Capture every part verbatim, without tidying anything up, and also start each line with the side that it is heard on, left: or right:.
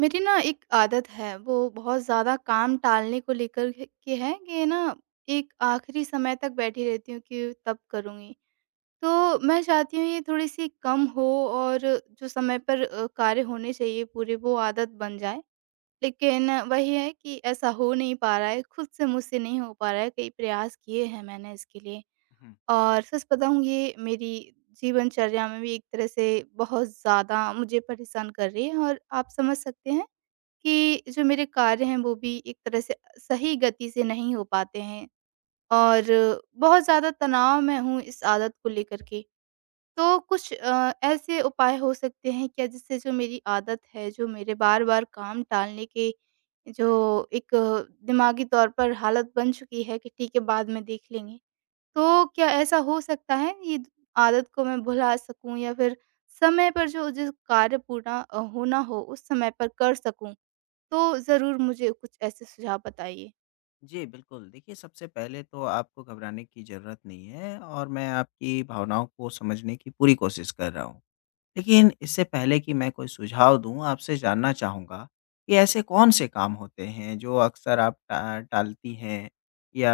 right: मेरी ना एक आदत है, वो बहुत ज़्यादा काम टालने को लेकर के के है कि ना, एक आखिरी समय तक बैठी रहती हूँ कि तब करूँगी। तो मैं चाहती हूँ ये थोड़ी-सी कम हो और जो समय पर अ, कार्य होने चाहिए पूरे, वो आदत बन जाए। लेकिन वही है कि ऐसा हो नहीं पा रहा है, खुद से मुझसे नहीं हो पा रहा है, कई प्रयास किए हैं मैंने इसके लिए।
left: हुँ।
right: और सच बताऊँ, ये मेरी जीवनचर्या में भी एक तरह से बहुत ज़्यादा मुझे परेशान कर रही है और आप समझ सकते हैं कि जो मेरे कार्य हैं वो भी एक तरह से सही गति से नहीं हो पाते हैं और बहुत ज़्यादा तनाव में हूँ इस आदत को लेकर के। तो कुछ अ, ऐसे उपाय हो सकते हैं क्या जिससे जो मेरी आदत है, जो मेरे बार-बार काम टालने के, जो एक दिमागी तौर पर हालत बन चुकी है कि ठीक है बाद में देख लेंगे। तो क्या ऐसा हो सकता है, ये आदत को मैं भुला सकूँ या फिर समय पर जो जिस कार्य पूरा अ, होना हो उस समय पर कर सकूँ? तो ज़रूर मुझे कुछ ऐसे सुझाव बताइए।
left: जी, बिल्कुल। देखिए, सबसे पहले तो आपको घबराने की ज़रूरत नहीं है और मैं आपकी भावनाओं को समझने की पूरी कोशिश कर रहा हूँ। लेकिन इससे पहले कि मैं कोई सुझाव दूँ, आपसे जानना चाहूँगा कि ऐसे कौन-से काम होते हैं जो अक्सर आप टा टालती हैं या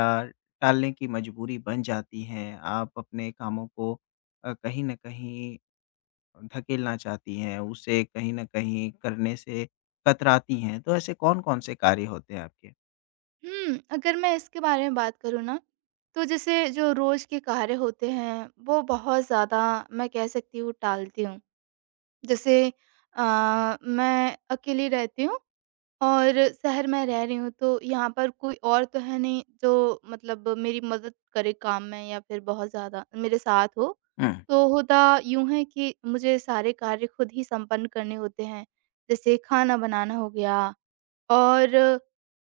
left: टालने की मजबूरी बन जाती हैं? आप अपने कामों को अ, कहीं न कहीं धकेलना चाहती हैं, उसे कहीं न कहीं करने से कतराती हैं। तो ऐसे कौन-कौन से कार्य होते हैं आपके?
right: हुँ, अगर मैं इसके बारे में बात करूँ ना, तो जैसे जो रोज़ के कार्य होते हैं, वो बहुत ज़्यादा मैं कह सकती हूँ टालती हूँ। जैसे अ, मैं अकेली रहती हूँ और शहर में रह रही हूँ, तो यहाँ पर कोई और तो है नहीं जो मतलब मेरी मदद करे काम में या फिर बहुत ज़्यादा मेरे साथ हो।
left: हुँ,
right: तो होता यूँ है कि मुझे सारे कार्य खुद ही संपन्न करने होते हैं। जैसे खाना बनाना हो गया और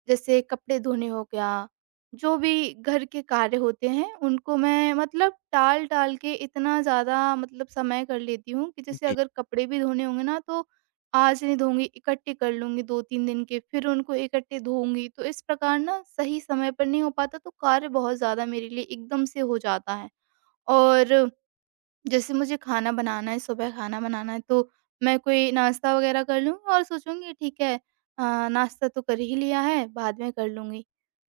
right: जैसे कपड़े धोने हो गया, जो भी घर के कार्य होते हैं उनको मैं मतलब टाल-टाल के इतना ज़्यादा मतलब समय कर लेती हूँ कि जैसे
left: जी।
right: अगर कपड़े भी धोने होंगे ना, तो आज नहीं धोऊँगी, इकट्ठे कर लूँगी दो तीन दिन के, फिर उनको इकट्ठे धोऊँगी। तो इस प्रकार ना सही समय पर नहीं हो पाता, तो कार्य बहुत ज़्यादा मेरे लिए एकदम से हो जाता है। और जैसे मुझे खाना बनाना है, सुबह खाना बनाना है, तो मैं कोई नाश्ता वग़ैरह कर लूँ और सोचूँगी ठीक है, अ, नाश्ता तो कर ही लिया है, बाद में कर लूँगी।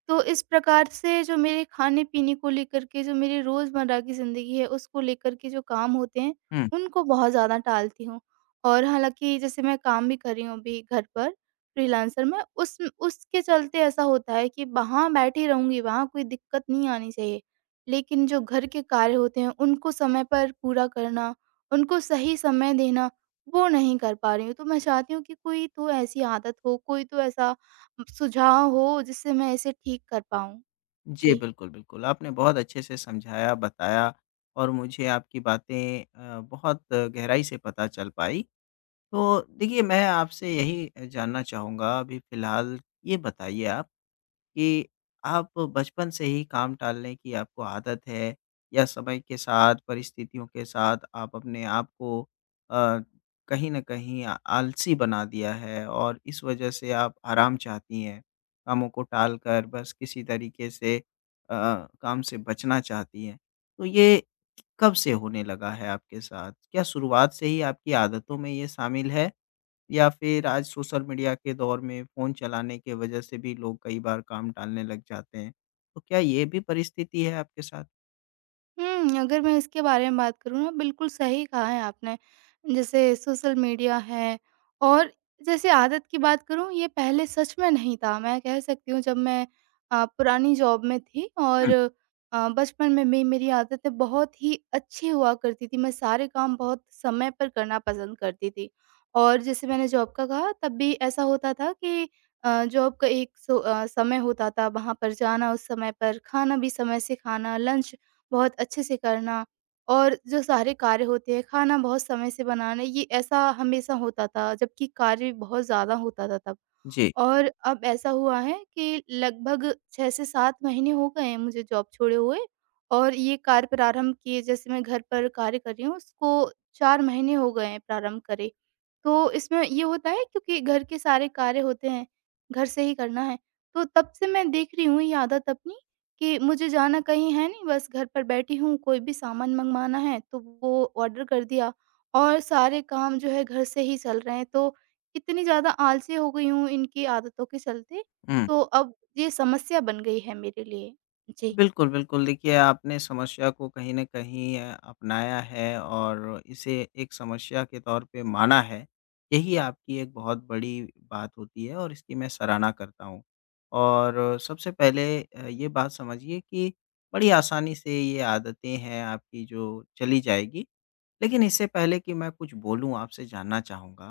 right: तो इस प्रकार से जो मेरे खाने-पीने को लेकर के, जो मेरी रोज़मर्रा की ज़िंदगी है, उसको लेकर के जो काम होते हैं,
left: हुँ।
right: उनको बहुत ज़्यादा टालती हूँ। और हालाँकि जैसे मैं काम भी कर रही हूँ अभी घर पर फ्रीलांसर में, उस उसके चलते ऐसा होता है कि वहाँ बैठी रहूँगी, वहाँ कोई दिक्कत नहीं आनी चाहिए। लेकिन जो घर के कार्य होते हैं उनको समय पर पूरा करना, उनको सही समय देना, वो नहीं कर पा रही हूँ। तो मैं चाहती हूँ कि कोई तो ऐसी आदत हो, कोई तो ऐसा सुझाव हो जिससे मैं इसे ठीक कर पाऊँ।
left: जी,
right: जी।
left: बिल्कुल, बिल्कुल। आपने बहुत अच्छे से समझाया, बताया और मुझे आपकी बातें अ, बहुत गहराई से पता चल पाई। तो देखिए मैं आपसे यही जानना चाहूँगा अभी फ़िलहाल ये बताइए आप कि आप बचपन से ही काम टालने की आपको आदत है या समय के साथ, परिस्थितियों के साथ आप अपने आप को अ, कहीं न कहीं आ आलसी बना दिया है और इस वजह से आप आराम चाहती हैं। कामों को टाल कर बस किसी तरीके से अ, काम से बचना चाहती हैं। तो ये कब से होने लगा है आपके साथ? क्या शुरुआत से ही आपकी आदतों में ये शामिल है? या फिर आज सोशल मीडिया के दौर में फ़ोन चलाने के वजह से भी लोग कई बार काम टालने लग जाते हैं। तो क्या ये भी परिस्थिति है आपके साथ?
right: हुँ, अगर मैं इसके बारे में बात करूँ ना, बिल्कुल सही कहा है आपने। जैसे सोशल मीडिया है और जैसे आदत की बात करूँ, ये पहले सच में नहीं था। मैं कह सकती हूँ जब मैं अ, पुरानी जॉब में थी और
left: हुँ।
right: अ, बचपन में भी मेरी आदतें बहुत ही अच्छी हुआ करती थी। मैं सारे काम बहुत समय पर करना पसंद करती थी। और जैसे मैंने जॉब का कहा, तब भी ऐसा होता था कि अ, जॉब का एक सो अ, समय होता था, वहाँ पर जाना उस समय पर, खाना भी समय से खाना, लंच बहुत अच्छे से करना और जो सारे कार्य होते हैं, खाना बहुत समय से बनाना, ये ऐसा हमेशा होता था, जबकि कार्य बहुत ज़्यादा होता था तब।
left: जी।
right: और अब ऐसा हुआ है कि लगभग छह से सात महीने हो गए हैं मुझे जॉब छोड़े हुए और ये कार्य प्रारंभ किए, जैसे मैं घर पर कार्य कर रही हूँ उसको चार महीने हो गए हैं प्रारंभ करे। तो इसमें ये होता है क्योंकि घर के सारे कार्य होते हैं, घर से ही करना है। तो तब से मैं देख रही हूँ ये आदत अपनी कि मुझे जाना कहीं है नहीं, बस घर पर बैठी हूँ, कोई भी सामान मंगवाना है तो वो ऑर्डर कर दिया और सारे काम जो है घर से ही चल रहे हैं। तो इतनी ज़्यादा आलसी हो गई हूँ इनकी आदतों के चलते,
left: हुँ।
right: तो अब ये समस्या बन गई है मेरे लिए। जी।
left: बिल्कुल, बिल्कुल। देखिए, आपने समस्या को कहीं न कहीं अ, अपनाया है और इसे एक समस्या के तौर पे माना है। यही आपकी एक बहुत बड़ी बात होती है और इसकी मैं सराहना करता हूँ। और अ, सबसे पहले अ, ये बात समझिए कि बड़ी आसानी से ये आदतें हैं आपकी जो चली जाएगी। लेकिन इससे पहले कि मैं कुछ बोलूँ आपसे जानना चाहूँगा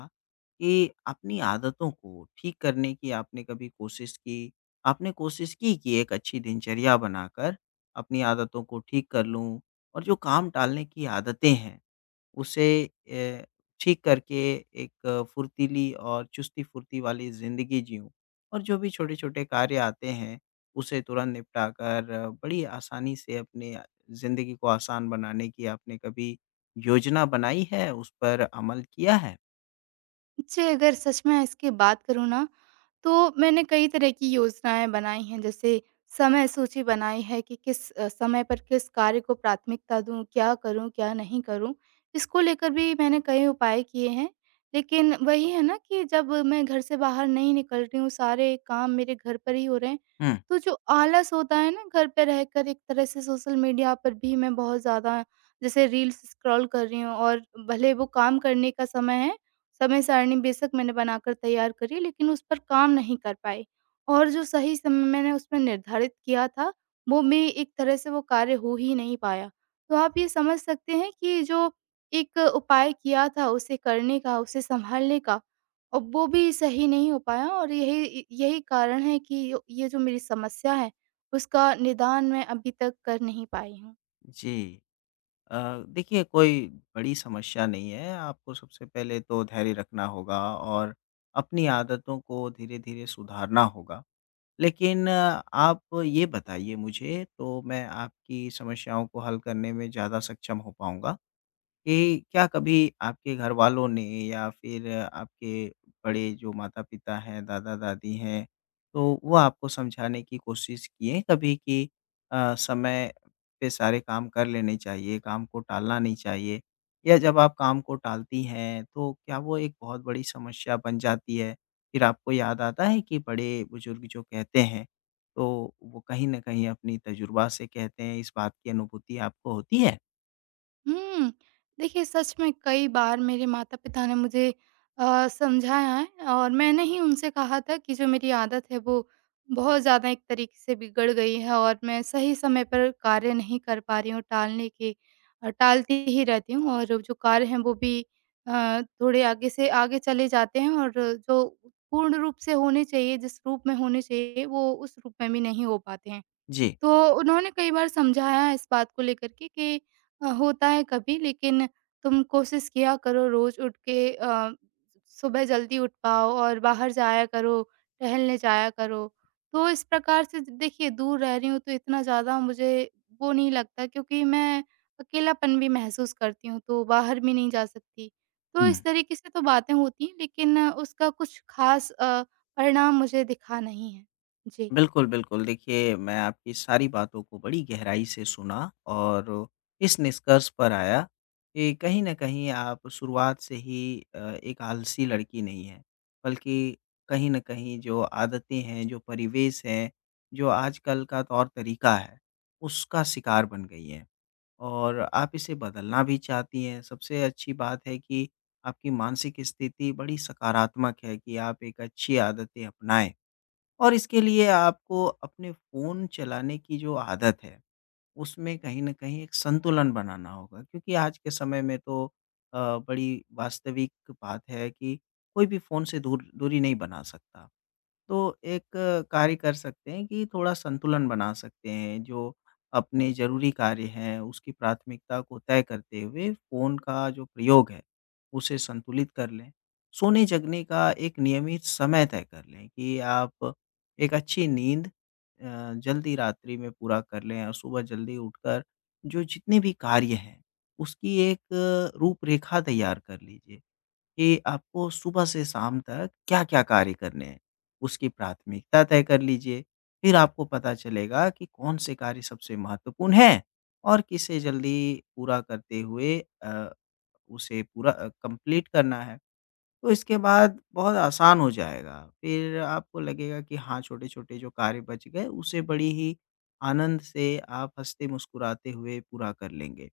left: कि अपनी आदतों को ठीक करने की आपने कभी कोशिश की? आपने कोशिश की कि एक अच्छी दिनचर्या बनाकर अपनी आदतों को ठीक कर लूँ और जो काम टालने की आदतें हैं उसे अ, ठीक करके एक फुर्तीली और चुस्ती फुर्ती वाली ज़िंदगी जीऊँ और जो भी छोटे-छोटे कार्य आते हैं उसे तुरंत निपटा कर बड़ी आसानी से अपने ज़िंदगी को आसान बनाने की आपने कभी योजना बनाई है, उस पर अमल किया है?
right: जी, अगर सच में इसकी बात करूँ ना, तो मैंने कई तरह की योजनाएं बनाई हैं, जैसे समय सूची बनाई है कि किस अ, समय पर किस कार्य को प्राथमिकता दूं, क्या करूं क्या नहीं करूं, इसको लेकर भी मैंने कई उपाय किए हैं। लेकिन वही है ना कि जब मैं घर से बाहर नहीं निकल रही हूँ, सारे काम मेरे घर पर ही हो रहे हैं,
left: हुँ,
right: तो जो आलस होता है ना घर पे रहकर, एक तरह से सोशल मीडिया पर भी मैं बहुत ज़्यादा जैसे रील्स स्क्रॉल कर रही हूँ और भले वो काम करने का समय है, समय सारणी बेशक मैंने बनाकर तैयार करी, लेकिन उस पर काम नहीं कर पाई और जो सही समय मैंने उसमें निर्धारित किया था, वो भी एक तरह से वो कार्य हो ही नहीं पाया। तो आप ये समझ सकते हैं कि जो एक उपाय किया था उसे करने का, उसे सँभालने का, और वो भी सही नहीं हो पाया और यही इ यही कारण है कि यो ये जो मेरी समस्या है, उसका निदान मैं अभी तक कर नहीं पाई हूँ।
left: जी। अ, देखिए कोई बड़ी समस्या नहीं है, आपको सबसे पहले तो धैर्य रखना होगा और अपनी आदतों को धीरे-धीरे सुधारना होगा। लेकिन अ, आप ये बताइए मुझे तो मैं आपकी समस्याओं को हल करने में ज़्यादा सक्षम हो पाऊँगा। कि क्या कभी आपके घरवालों ने या फिर आपके बड़े जो माता-पिता हैं, दादा-दादी हैं, तो वो आपको समझाने की कोशिश किए कभी कि अ, समय पे सारे काम कर लेने चाहिए, काम को टालना नहीं चाहिए? या जब आप काम को टालती हैं, तो क्या वो एक बहुत बड़ी समस्या बन जाती है? फिर आपको याद आता है कि बड़े-बुजुर्ग जो कहते हैं, तो वो कहीं न कहीं अपनी तजुर्बा से कहते हैं, इस बात की अनुभूति आपको होती है?
right: हुँ। देखिए, सच में कई बार मेरे माता-पिता ने मुझे अ, समझाया है और मैंने ही उनसे कहा था कि जो मेरी आदत है वो बहुत ज़्यादा एक तरीके से बिगड़ गई है और मैं सही समय पर कार्य नहीं कर पा रही हूँ, टालने के अ, टालती ही रहती हूँ और जो कार्य हैं वो भी अ, थोड़े आगे से आगे चले जाते हैं और जो पूर्ण रूप से होने चाहिए, जिस रूप में होने चाहिए, वो उस रूप में भी नहीं हो पाते हैं।
left: जी।
right: तो उन्होंने कई बार समझाया इस बात को लेकर के कि अ, होता है कभी, लेकिन तुम कोशिश किया करो रोज उठ के, अ, सुबह जल्दी उठ पाओ और बाहर जाया करो, टहलने जाया करो। तो इस प्रकार से देखिए, दूर रह रही हूँ तो इतना ज़्यादा मुझे वो नहीं लगता, क्योंकि मैं अकेलापन भी महसूस करती हूँ तो बाहर भी नहीं जा सकती। तो इस तरीके से तो बातें होती हैं, लेकिन उसका कुछ ख़ास अ, परिणाम मुझे दिखा नहीं है। जी।
left: बिल्कुल, बिल्कुल। देखिए, मैं आपकी सारी बातों को बड़ी गहराई से सुना और इस निष्कर्ष पर आया कि कहीं न कहीं आप शुरुआत से ही अ, एक आलसी लड़की नहीं हैं, बल्कि कहीं न कहीं जो आदतें हैं, जो परिवेश है, जो आजकल का तौर-तरीका है, उसका शिकार बन गई हैं और आप इसे बदलना भी चाहती हैं। सबसे अच्छी बात है कि आपकी मानसिक स्थिति बड़ी सकारात्मक है कि आप एक अच्छी आदतें अपनाएँ। और इसके लिए आपको अपने फ़ोन चलाने की जो आदत है, उसमें कहीं न कहीं एक संतुलन बनाना होगा क्योंकि आज के समय में तो अ, बड़ी वास्तविक बात है कि कोई भी फ़ोन से दूर दूरी नहीं बना सकता। तो एक अ, कार्य कर सकते हैं कि थोड़ा संतुलन बना सकते हैं, जो अपने ज़रूरी कार्य हैं, उसकी प्राथमिकता को तय करते हुए फ़ोन का जो प्रयोग है, उसे संतुलित कर लें। सोने-जगने का एक नियमित समय तय कर लें कि आप एक अच्छी नींद अ, जल्दी रात्रि में पूरा कर लें और सुबह जल्दी उठकर जो जितने भी कार्य हैं, उसकी एक अ, रूपरेखा तैयार कर लीजिए। कि आपको सुबह से शाम तक क्या-क्या कार्य करने हैं, उसकी प्राथमिकता तय कर लीजिए। फिर आपको पता चलेगा कि कौन-से कार्य सबसे महत्वपूर्ण हैं और किसे जल्दी पूरा करते हुए अ, उसे पूरा अ, कंप्लीट करना है। तो इसके बाद बहुत आसान हो जाएगा। फिर आपको लगेगा कि हाँ, छोटे-छोटे जो कार्य बच गए, उसे बड़ी ही आनंद से आप हँसते-मुस्कुराते हुए पूरा कर लेंगे।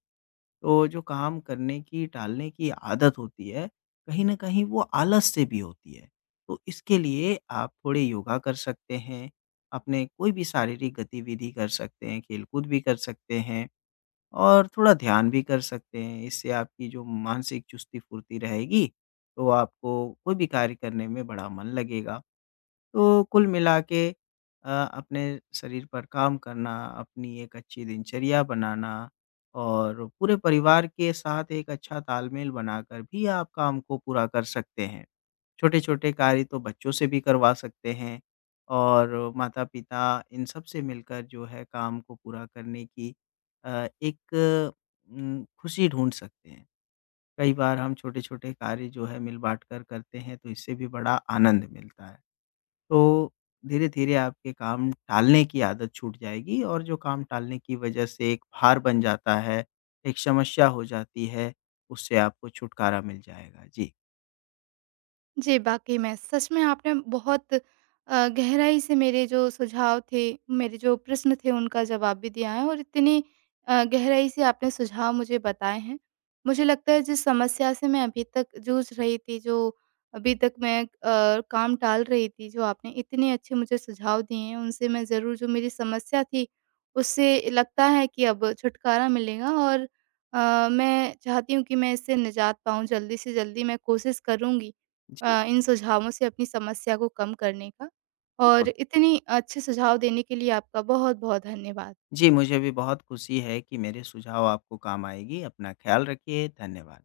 left: तो जो काम करने की, टालने की आदत होती है, कहीं न कहीं वो आलस से भी होती है। तो इसके लिए आप थोड़े योगा कर सकते हैं, अपने कोई भी शारीरिक गतिविधि कर सकते हैं, खेलकूद भी कर सकते हैं और थोड़ा ध्यान भी कर सकते हैं। इससे आपकी जो मानसिक चुस्ती-फुर्ती रहेगी, तो आपको कोई भी कार्य करने में बड़ा मन लगेगा। तो कुल मिला के अ, अपने शरीर पर काम करना, अपनी एक अच्छी दिनचर्या बनाना और पूरे परिवार के साथ एक अच्छा तालमेल बनाकर भी आप काम को पूरा कर सकते हैं। छोटे-छोटे कार्य तो बच्चों से भी करवा सकते हैं और माता-पिता इन सब से मिलकर जो है काम को पूरा करने की अ, एक उम, खुशी ढूँढ सकते हैं। कई बार हम छोटे-छोटे कार्य जो है मिल-बाँट कर करते हैं तो इससे भी बड़ा आनंद मिलता है। तो धीरे-धीरे आपके काम टालने की आदत छूट जाएगी और जो काम टालने की वजह से एक भार बन जाता है, एक समस्या हो जाती है, उससे आपको छुटकारा मिल जाएगा। जी।
right: जी, वाक़ई में। सच में आपने बहुत अ, गहराई से मेरे जो सुझाव थे, मेरे जो प्रश्न थे उनका जवाब भी दिया है और इतनी अ, गहराई से आपने सुझाव मुझे बताए हैं। मुझे लगता है जिस समस्या से मैं अभी तक जूझ रही थी, जो अभी तक मैं अ, काम टाल रही थी, जो आपने इतने अच्छे मुझे सुझाव दिए हैं, उनसे मैं ज़रूर जो मेरी समस्या थी, उससे लगता है कि अब छुटकारा मिलेगा और अ, मैं चाहती हूँ कि मैं इससे निजात पाऊँ, जल्दी से जल्दी मैं कोशिश करूँगी
left: जी,
right: अ, इन सुझावों से अपनी समस्या को कम करने का और
left: बिल्कुल।
right: इतनी अच्छे सुझाव देने के लिए आपका बहुत-बहुत धन्यवाद।
left: जी, मुझे भी बहुत खुशी है कि मेरे सुझाव आपको काम आएगी। अपना ख़्याल रखिए। धन्यवाद।